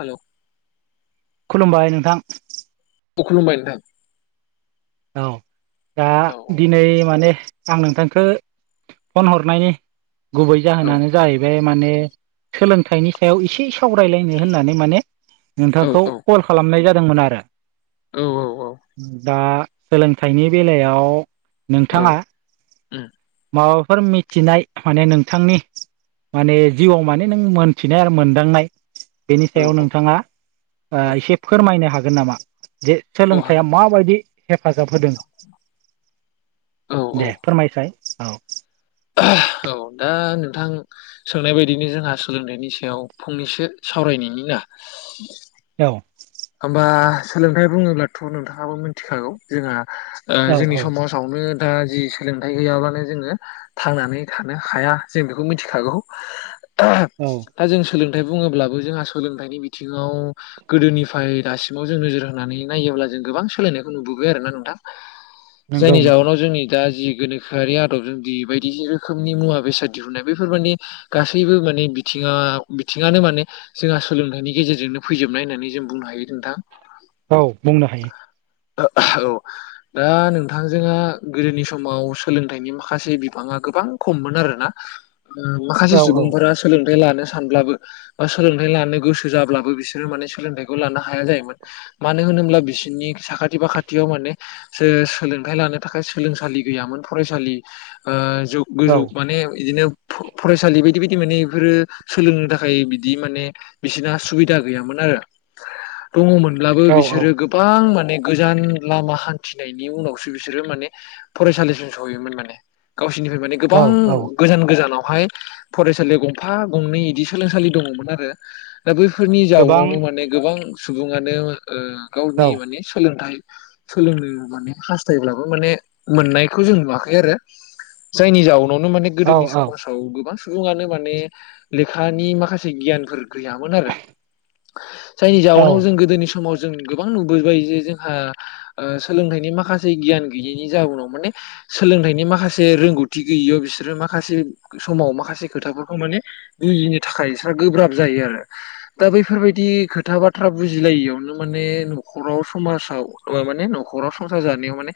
हेल' खुलुमबाय नोंथां खुलुमबाय नोंथां - औ, दा, दिनै माने - आं नोंथांखो, फन हरनायनि गुबै औ जाहोनानो जाहैबाय - माने, सोलोंथाइनि सायाव एसे सावरायलायनो होननानै माने- औ नोंथांखौ औ कल खालामनाय जादोंमोन आरो औ औ दा सोलोंथाइनि बेलायाव, औ नोंथाङा- उम माबाफोर मिथिनाय, माने नोंथां नि, माने जिउआव माने नों मोनथिनाय आरो मोनदांनाय, बेनि औ सायाव नोंथाङा- ओ, औ एसे फोरमायनो हागोन नामा बे औ सोलोंथाइया हागोन माबायदि- हेफाजाब होदों, औ औ दे फोरमायसाय- औ - औ दा, नोंथां सोंनाय बायदिनो जोंहा सोलोंथाइनि सायाव फंनैसो सावरायनायनि ना [inaudible] औ होमबा, सोलोंथायाइ बुङोब्लाथ' नोंथाङाबो मिथिखागौ। जोंहा- ओ, औ जोंनि औ समाजावनो- ओ जि सोलोंथायाइ गैयाब्लानो जोङो, थांनानै थानो हाया, जों बेखौ मिथिखागौ। औ दा जों सोलोंथाइ बुङोब्लाबो जोंहा सोलोंथाइनि बिथिङाव गोदोनि [unintelligible] उफाय, दासिमाव जों नोजोर होनानै नायोब्ला, जों गोबां सोलायनायखौ नुबोबाय आरो ना नोंथां। नंगौ जायनि नंगौ जाहोनाव जोंनि [inaudible] दा जि गोनोखोआि आदबजों जि बायदि रोखोमनि मुवा बेसाद दिहुनाय बेफोर मकनि गासैबो मनि बि बिथिङा, बिथिङानो माने जोंहा सोलोंथाइनि गेजेरजोंनो फैजोबनाय होननानै जों- बुंनो हायो नोंथां। औ बुंनो हायो। ओ औ, दा नोंथांजोंहा गोदोनि समाव सोलोंथाइनि माखासे बिफाङा- गोबां खम मोन आरोना, माखासे औ सुबुंफोरा सोलोंनो लानो सानब्लाबो, बा सोलोंथाइ लानो गोसो जाब्लाबो बिसोरो माने सोंथाइख [unintelligible] हाया जाहैयबाय, मानो होनोब्ला बिसोरनि साखाथि फाखाथियाव माने, सो सोलोंथाइ लानो [inaudible] थाखाय सोलोंसालि गैयामोन, फरायसालि औ ओ, [inaudible] माने बिदिनो [inaudible] फरायसालि बायदि बायदि माने बेफोरो सोलोंनो थाखाय बिदि माने बिसोरना सुबिदा गैयामोन आरो - दङमोनब्लाबो औ बिसोरो गोबां माने - गोजान, लामा हान्थिनायनि उनावसो बिसोरो माने, फरायसालिसिम सहैयोमोन माने, गावसोरनिफ्राय माने औ गोबां, औ गोजान गोजानाव- [inaudible] फरायसालियाव गंफा गंनै इदि सोलोंसालि दङमोन आरो- दा बैफोरनि गोबां जाउनावनो माने, - [inaudible] सुबङानो ओ, औ गावनि माने सोलोंथाइ। सोलोंनो माने हास्थायब्लाबो माने, मोननायखौ जों नुवाखै आरो- जायनि जाउनावनो माने औ गोदोनि औ समाजाव, गोबां [inaudible] [inaudible] माने, लेखानि माखासे गियानफोर गैयामोन आरो [inaudible] जायनि औ जाउनाव जों गोदोनि समाव- जों गोबां नुबोबाय जे जोंहा ओ, सोलोंथाइनि माखासे गियान गैयैनि जाउनाव माने- सोलोंथाइनि माखासे रोंगौथि गैयियाव बिसोरो माखासे समाव माखासे खोथाफोरखौ माने बुजिनो थाखाय सा गोब्राब जायो आरो दा बैफोरबायाददि खोथ खोथा बाथ्रा बुजिलायियावनो माने न'खराव समाजाव माने न'खराव संसार जानायाव माने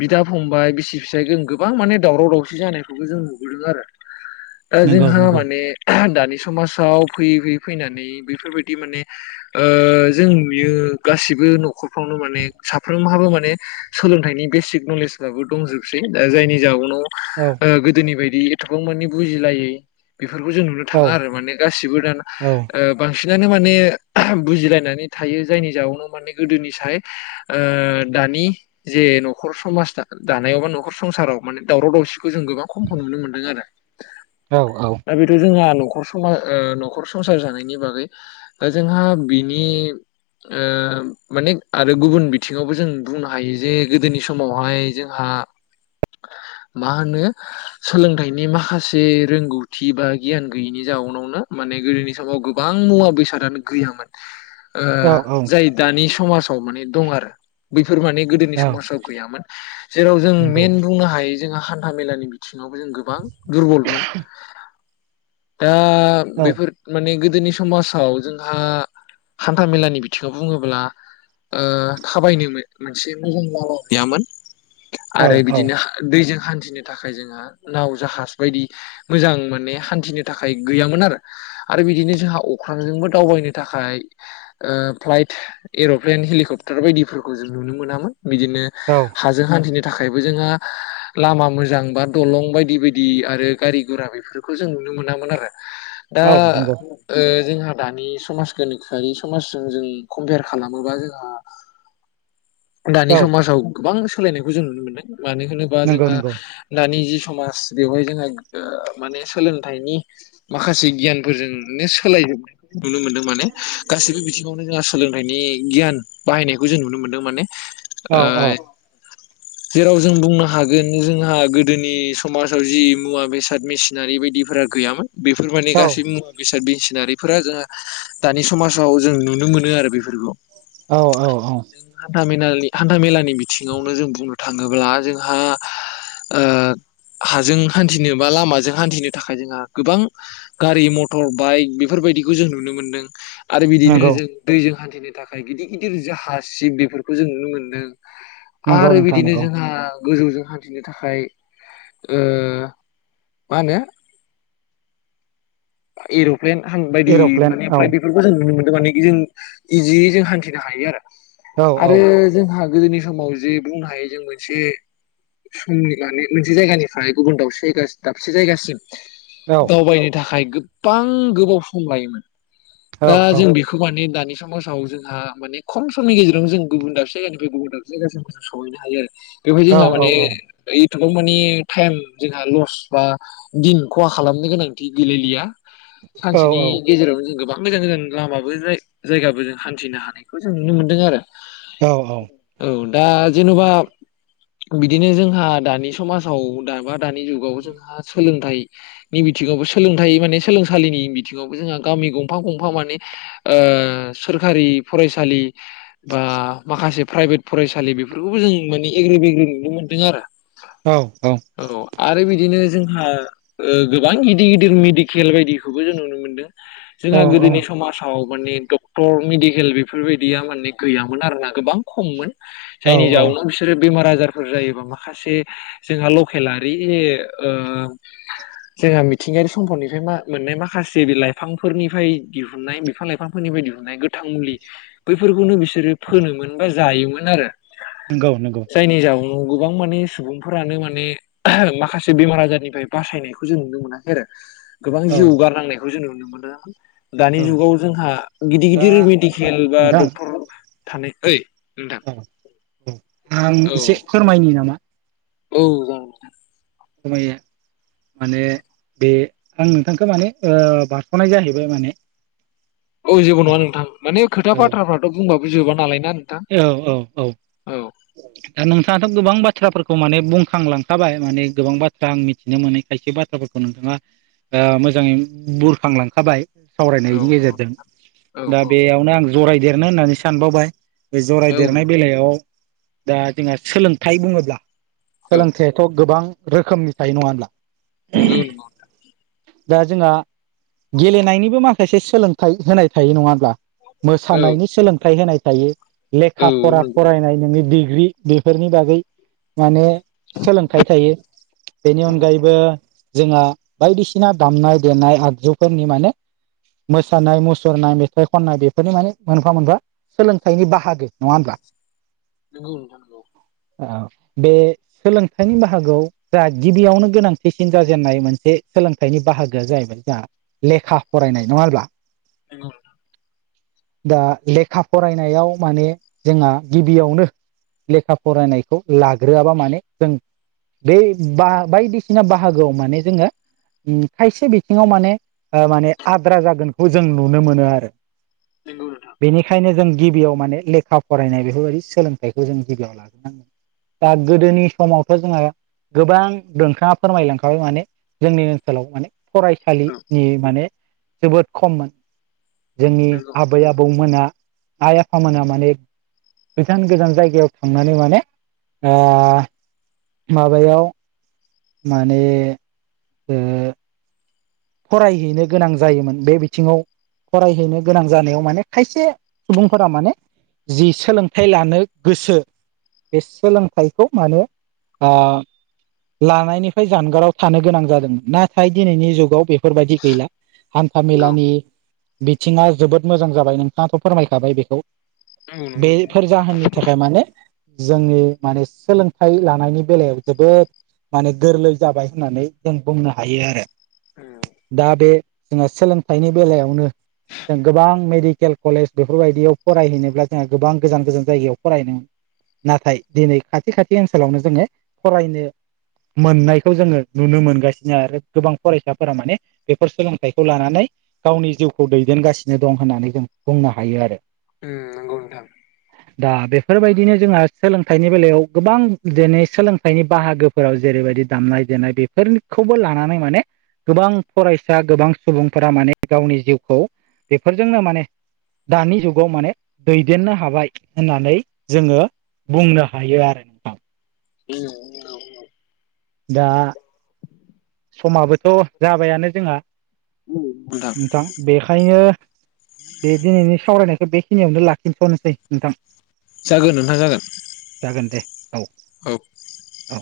बिदा फंबाय बिसि फिसाय जों गोबां माने दावराव दावसि जानायबो जों नुबोदों आरो। [unintelligible] दा जोंहा नंगौ माने दानि समाजाव फैयै फैयै फैनानै बेफोरबायदि माने ओ जों नुयो गासिबो न'खरफ्रावनो माने साफ्रोमहाबो माने सोलोंथाइनि बेसिक नलेजफ्राबो दंजोबसै दा जायनि जाउनाव ओ औ गोदोनि बायदि एथ'बां मानि बुजिलायै बेफोरखौ जों नुनो औ थाङा आरो माने गासिबो दान औ ओ बांसिनानो माने बुजिलायनानै थायो जायनि जाउोनाव माने गोदोनि साय ओ दानि जे ए न'खर समाज दानायाव बा न'खर संसाराव माने दावराव दावसिखौ जों गोबां खमखौ नुनो मोनदों आरो। दा बेथ' जोंहा न'खर समा ओ न'खर संसार जानायनि बागै ओ जोंहा बिनि ओ मानेक आरो गुबुन बिथिङावबो जों बुंनो हायो जे गोदोनि समावहाय जोंहा [unintelligible] मा होनो सोलोंथाइनि माखासे रोंगौथि बा गियान गैयिनि जाउनावनो मान नै गोदोनि समाव गोबां मुवा बेसादानो गैयोमोन ओ औ जाय दानि समाजाव माने दं आरो बै फोर माने गोदोनि औ समाजाव गैयामोन जेराव जों नंगौ मेन बुंनो हायो जोंहा हान्था मेलानि मिथि सिङावबो जों गोबां दुरबलमोन। दा औ बेफोर माने गोद दैनि समासाव जोंहा हान्था मेलानि बिथिङाव बुङोब्ला ओ खाबायनोमोन मोनसे मह' मल' गैयामोन औ आरो औ बिदिनो दैजों हान थिनो थाखाय जोंहा नाव जाहाज बायदि मोजां माने हान्थिनो थाखाय गैयामोन आरो आरो बिदिनो जोंहा अख्रांजोंबो दावबायनो थाखाय ओ फ्लाइट एर'प्लेन हेलिकप्टार बायदिफोरखौ जों नुनो मोनामोन बिदिनो हाजों हान्थिनो थाखायबो जोंहा लामा मोजां बा दलं बायदि बायदि आरो गारि गरा बेफोरखौ जों नुनो मोनामोन आरो दा औ नंगौ ओ जोंहा दानि समाज गोनोखोआरि समाजजों जों कम्पेयार खालामोबा जोंहा [unintelligible] औ दानि समाजाव गोबां सोलायनायखौ जों नुनो मोनदों मानो होनोबा नंगौ जोंहा नंगौ दानि जि समाज बेवहाय जोंहा ओ माने सोलोंथाइनि माखासे गियानफोरजोंनो सोलाय [unintelligible] नुनो मोन्दों माने गासैबो बिथिङावनो जोंहा सोलोंथाइनि गियान बाहायनायखौ जों नुनो मोन्दों माने औ औ। ओ जेराव जों बुंनो हागोन जोंहा गोदोनि समाजाव जि मुवा बेसाद मेसिनारि बायद इफोरा गैयामोन बेफोर माने औ गासै मुवा बेसाद बेस थिनारिफोरा जोंहा दानि समाजाव जों नुनो मोनो आरो बेफोरखौ। औ औ औ। हा मेनालनि हान्था मेलानि बिथिङावनो जों बुंनो थाङोब्ला जोंहा ओ हाजों हान्थिनो बा लामाजों हान्थिनो थाखाय जोंहा गोबां गारि मथर बाइक बेफ बेफोरबायदिखौ जों नुनो मोनदों आरो बिदिनो नंगौ जों दैजों हान्थिनो थाखाय गिदिर गिदिर जाह सिब बेफोरखौ जों नुनो मोन्दों नंगौ आरो नोंथां बिदिनो नंगौ जोंहा गोजौजों हान्थिनो थाखाय ओ मा नो एर'प्लेन बायदि एर'प्लेन माने औ फ्लाइट बेफोरखौ जों नुनो मोन बेमानि जों इजि जों हान्थिनो हायो आरो औ औ आरो जोंहा गोदोनि समाव जे बुंनो हायो जों मोनसे समनि माने मोनसे जायगानिफ्राय गुबुन दावसे जायगा दाबसे जायगासिम औ दावबायनो थाखाय गोबां गोबाव सम लायोमोन। औ दा जों बेखौ मानि दानि दानि समाजाव जोंहा माने खम समनि गेजेरजों जों गुबुन दाब जायगानिफ्राय गुबुन दाब जायगासिम जों सहैनो हायो आरो। बेवहाय औ जोंहा माने ओय माने टाइम जोंहा लस बा दिन खहा खालामनो गोनांथि गैेलायलिया। औ सानसेनि गेजेरावनो जों गोब गोजान गोजान लामाबो जाय जायगाबो जों हान्थिनो हानायखौ जों नुनो मोन्दों आरो। औ औ औ दा जेनबा बिदिनो जोंहा दानि समाजाव दा दानि जुगाव जोंहा सोलोंथाइ बिथिङावबो सोलोंथ माने सोलोंसालिनि बिथिावबो जों गामि गं फां गफां माने ओ सोरखारि फसालि बा माखासे फ्राय इभेट फरायसालि बेफोरखौबो जों माने एग्रि बेग्रि नुनो मोन्दों आरो। औ आरो बिदिनो जोंहा ओ गोबां गिदिर गिदिर मेडिकेल बायदिखौबो जों नुनो मोनदों। जोंहा गोदोनि समाजाव माने डक्टर मेडिकेल बेफोरबायदिया माने गैयामोन आर ना गोबां खममोन। औ जायनि औ जाउनाव बिसोरो बेमार आजारफोर जायोबा माखासे जोंहा लकेल आरि ओ जोंहा मिथिंगायारि सम्पदनिफ्राया मोननाय माखासे बे लाइफां फोरनिफ्राय दिहुननाय बिफां लाइफांफोरनिफ्राय दिहुननाय गोथां मुलि बैफोरखौनो बिसोरो फोनोमोन। बा जायोमोन आरो। नंगौ नंगौ जायनि जउनोाव गोबां माने सुबुंफोरानो माने माखासे बेमार आजारनिफ्राय बासायनायखौ जों नुनो मोनाखै आरो। गोबां औ जिउ गारनांनायखौ जों नुनो मोनदों। दानि औ जुगाव जोंहा गिदिर दा गिदिर मेडिकेल बा नोंथां डक्टर थानाय ओइ नोंथां। औ औ आं औ एसे फोरमायनि नामा? औ जागोनदे। खमाया माने बे आं नोंथांखो माने ओ बारसनाय जाहैबाय माने औ जेबो नङा नोंथां माने खोथा औ बाथ्राफ्राथ बुंबाबो जोबा नालाय ना नोंथां औ औ औ औ दा नोंथाङाथ गोबां बाथ्रा बाथ्राफोरखौ माने बुंखांलांखाबाय माने गोबां बाथ्रा आं मिथिनो मोनै खायसे बाथ्राफोरखौ नोंथाङा ओ मोजाङै बुरखांलांखाबाय औ सावरायनायनि नंगौ गेजेरजों औ दा औ बेयावनो आं जरायदेरनो होननानै सानबावबाय बे औ जरायदेरनाय बेलायाव दा जोंहा सोलोंथाइ बुङोब्ला औ सोलोंथाइाथ गोबां रोखोमनि थायो नङा होनब्ला? नोंगौ नोंथां। दा जोंहा गेलेनायनिबो माखासे सोलोंथाइ होनाय थायो नङा होनब्ला? औ मोसानायनि सोलोंथाइ होनाय थायो औ लेखा फरा नंगौ फरायनाय नोनि डि ग्रि बेफोरनि बागै माने सोलोंथाइ थायो बेनि औ औ अनगायैबो जोंहा बायदिसिना दामनाय देनाय आगजुफोरनि माने मोसानाय-मुसुरनाय, मेथाइ खननाय बेफोरनि माने मोनफा मोनफा सोलोंथाइनि बाहागो नङा होमब्ला? नोंगौ नोंथां नोंगौ। ओ बे सोलोंथाइनि बाहागोआव जा गिबियावनो गोनांथिसिन जाजेननाय मोनसे सोलोंथाइनि बाहागोआ जाहैबाय जोंहा लेखा फरायनाय नङा होनब्ला? नोंगौ नोंथां। दा लेखा फरायनायाव माने जोंहा गिबियावनो लेखा फरायनायखौ लाग्रोआबा माने जों बे बा बायदिसिना बाहागोआव माने जोङो खायसे बिथिङाव माने माने आद्रा जागोनखौ जों नुनो मोनो आरो। नंगौ नंगौ नोंथां बेनिखायनो जों गिबियाव माने ले खा फरायनाय बेफोरबायदि सोलोंथाइखौ जों गिबियाव लाग्रांगोन दा गोदोनि समावथ' जोंहा गोबां दोंखा फोरमायलांखाबाय माने जोंनि ओनसोलाव माने औ फरायसालिनि माने जोबोद खममोन। जोंनि नंगौ नंगौ आबै आबौमोना आइ आफामोना माने गोजान गोजान जायगायाव थांनानै माने ओ माबायाव माने ओ फरायहैनो गोनां जायोमोन बे बिथिङाव फरायहैनो गोनां जानायाव माने खायसे सुबुंफोरा माने जि सोलोंथाइ लानो गोसो बे सोलोंथाइखौ माने ओ लानायनिफ्राय जानगाराव थानो गोनां जादोंमोन। नाथाय दिनैनि जुगाव बेफोरबायदि गैला हान्था औ मेलानि बिथिङा जोबोद मोजां जाबाय नोंथाङाथ' फोरमायखाबाय बेखौ नंगौ नोंथां बेफोर जाहोननि थाखाय माने जोंनि माने सोलोंथाइ लानायनि बेलायाव जोबोद माने गोरलै जाबाय होननानै जों बुंनो हायो आरो। औ दा बे जोंहा सोलोंथाइनि बेलायावनो जों गोबां मेडिकेल कलेज बेफोरबायदियाव फरायहैनोब्ला जोंहा गोबां गोजान गोजान जायगायाव फरायनो नाथाय दिनै खाथि खाथि ओनसोलावनो जोङो फरायनो मोननायखौ जोङो नुनो मोनगासिनो आरो गोबां फरायसा फोरा माने बेफोर सोलोंथाइखौ लानानै गावनि जिउखौ दैदेनगासिनो दं होननानै जों बुंनो हायो आरो। नंगौ नोंथां दा बेफोरबा दिनो जोंहा सोलोंथाइनि बेलायाव गोबां दिनै सोलोंथाइनि बाहागोफोराव जेरैबायदि दामनाय देनाय बेफोरखौबो लानानै माने गोबां फरायसा गोबां सुबुंफोरा माने गावनि जिउखौ बेफोरजोंनो माने दानि जुगाव माने दैदेननो हाबाय होननानै जोङो बुंनो हायो आरो नोंथां। औ औ दा समाबोथ' जाबायानो जोंहा नोंथां बेखायनो बे दिनैनि सावरायनायखौ बेखिनियावनो लाखिनथ'नोसै नोंथां। जागोन नोंथां जागोन। जागोन दे औ औ औ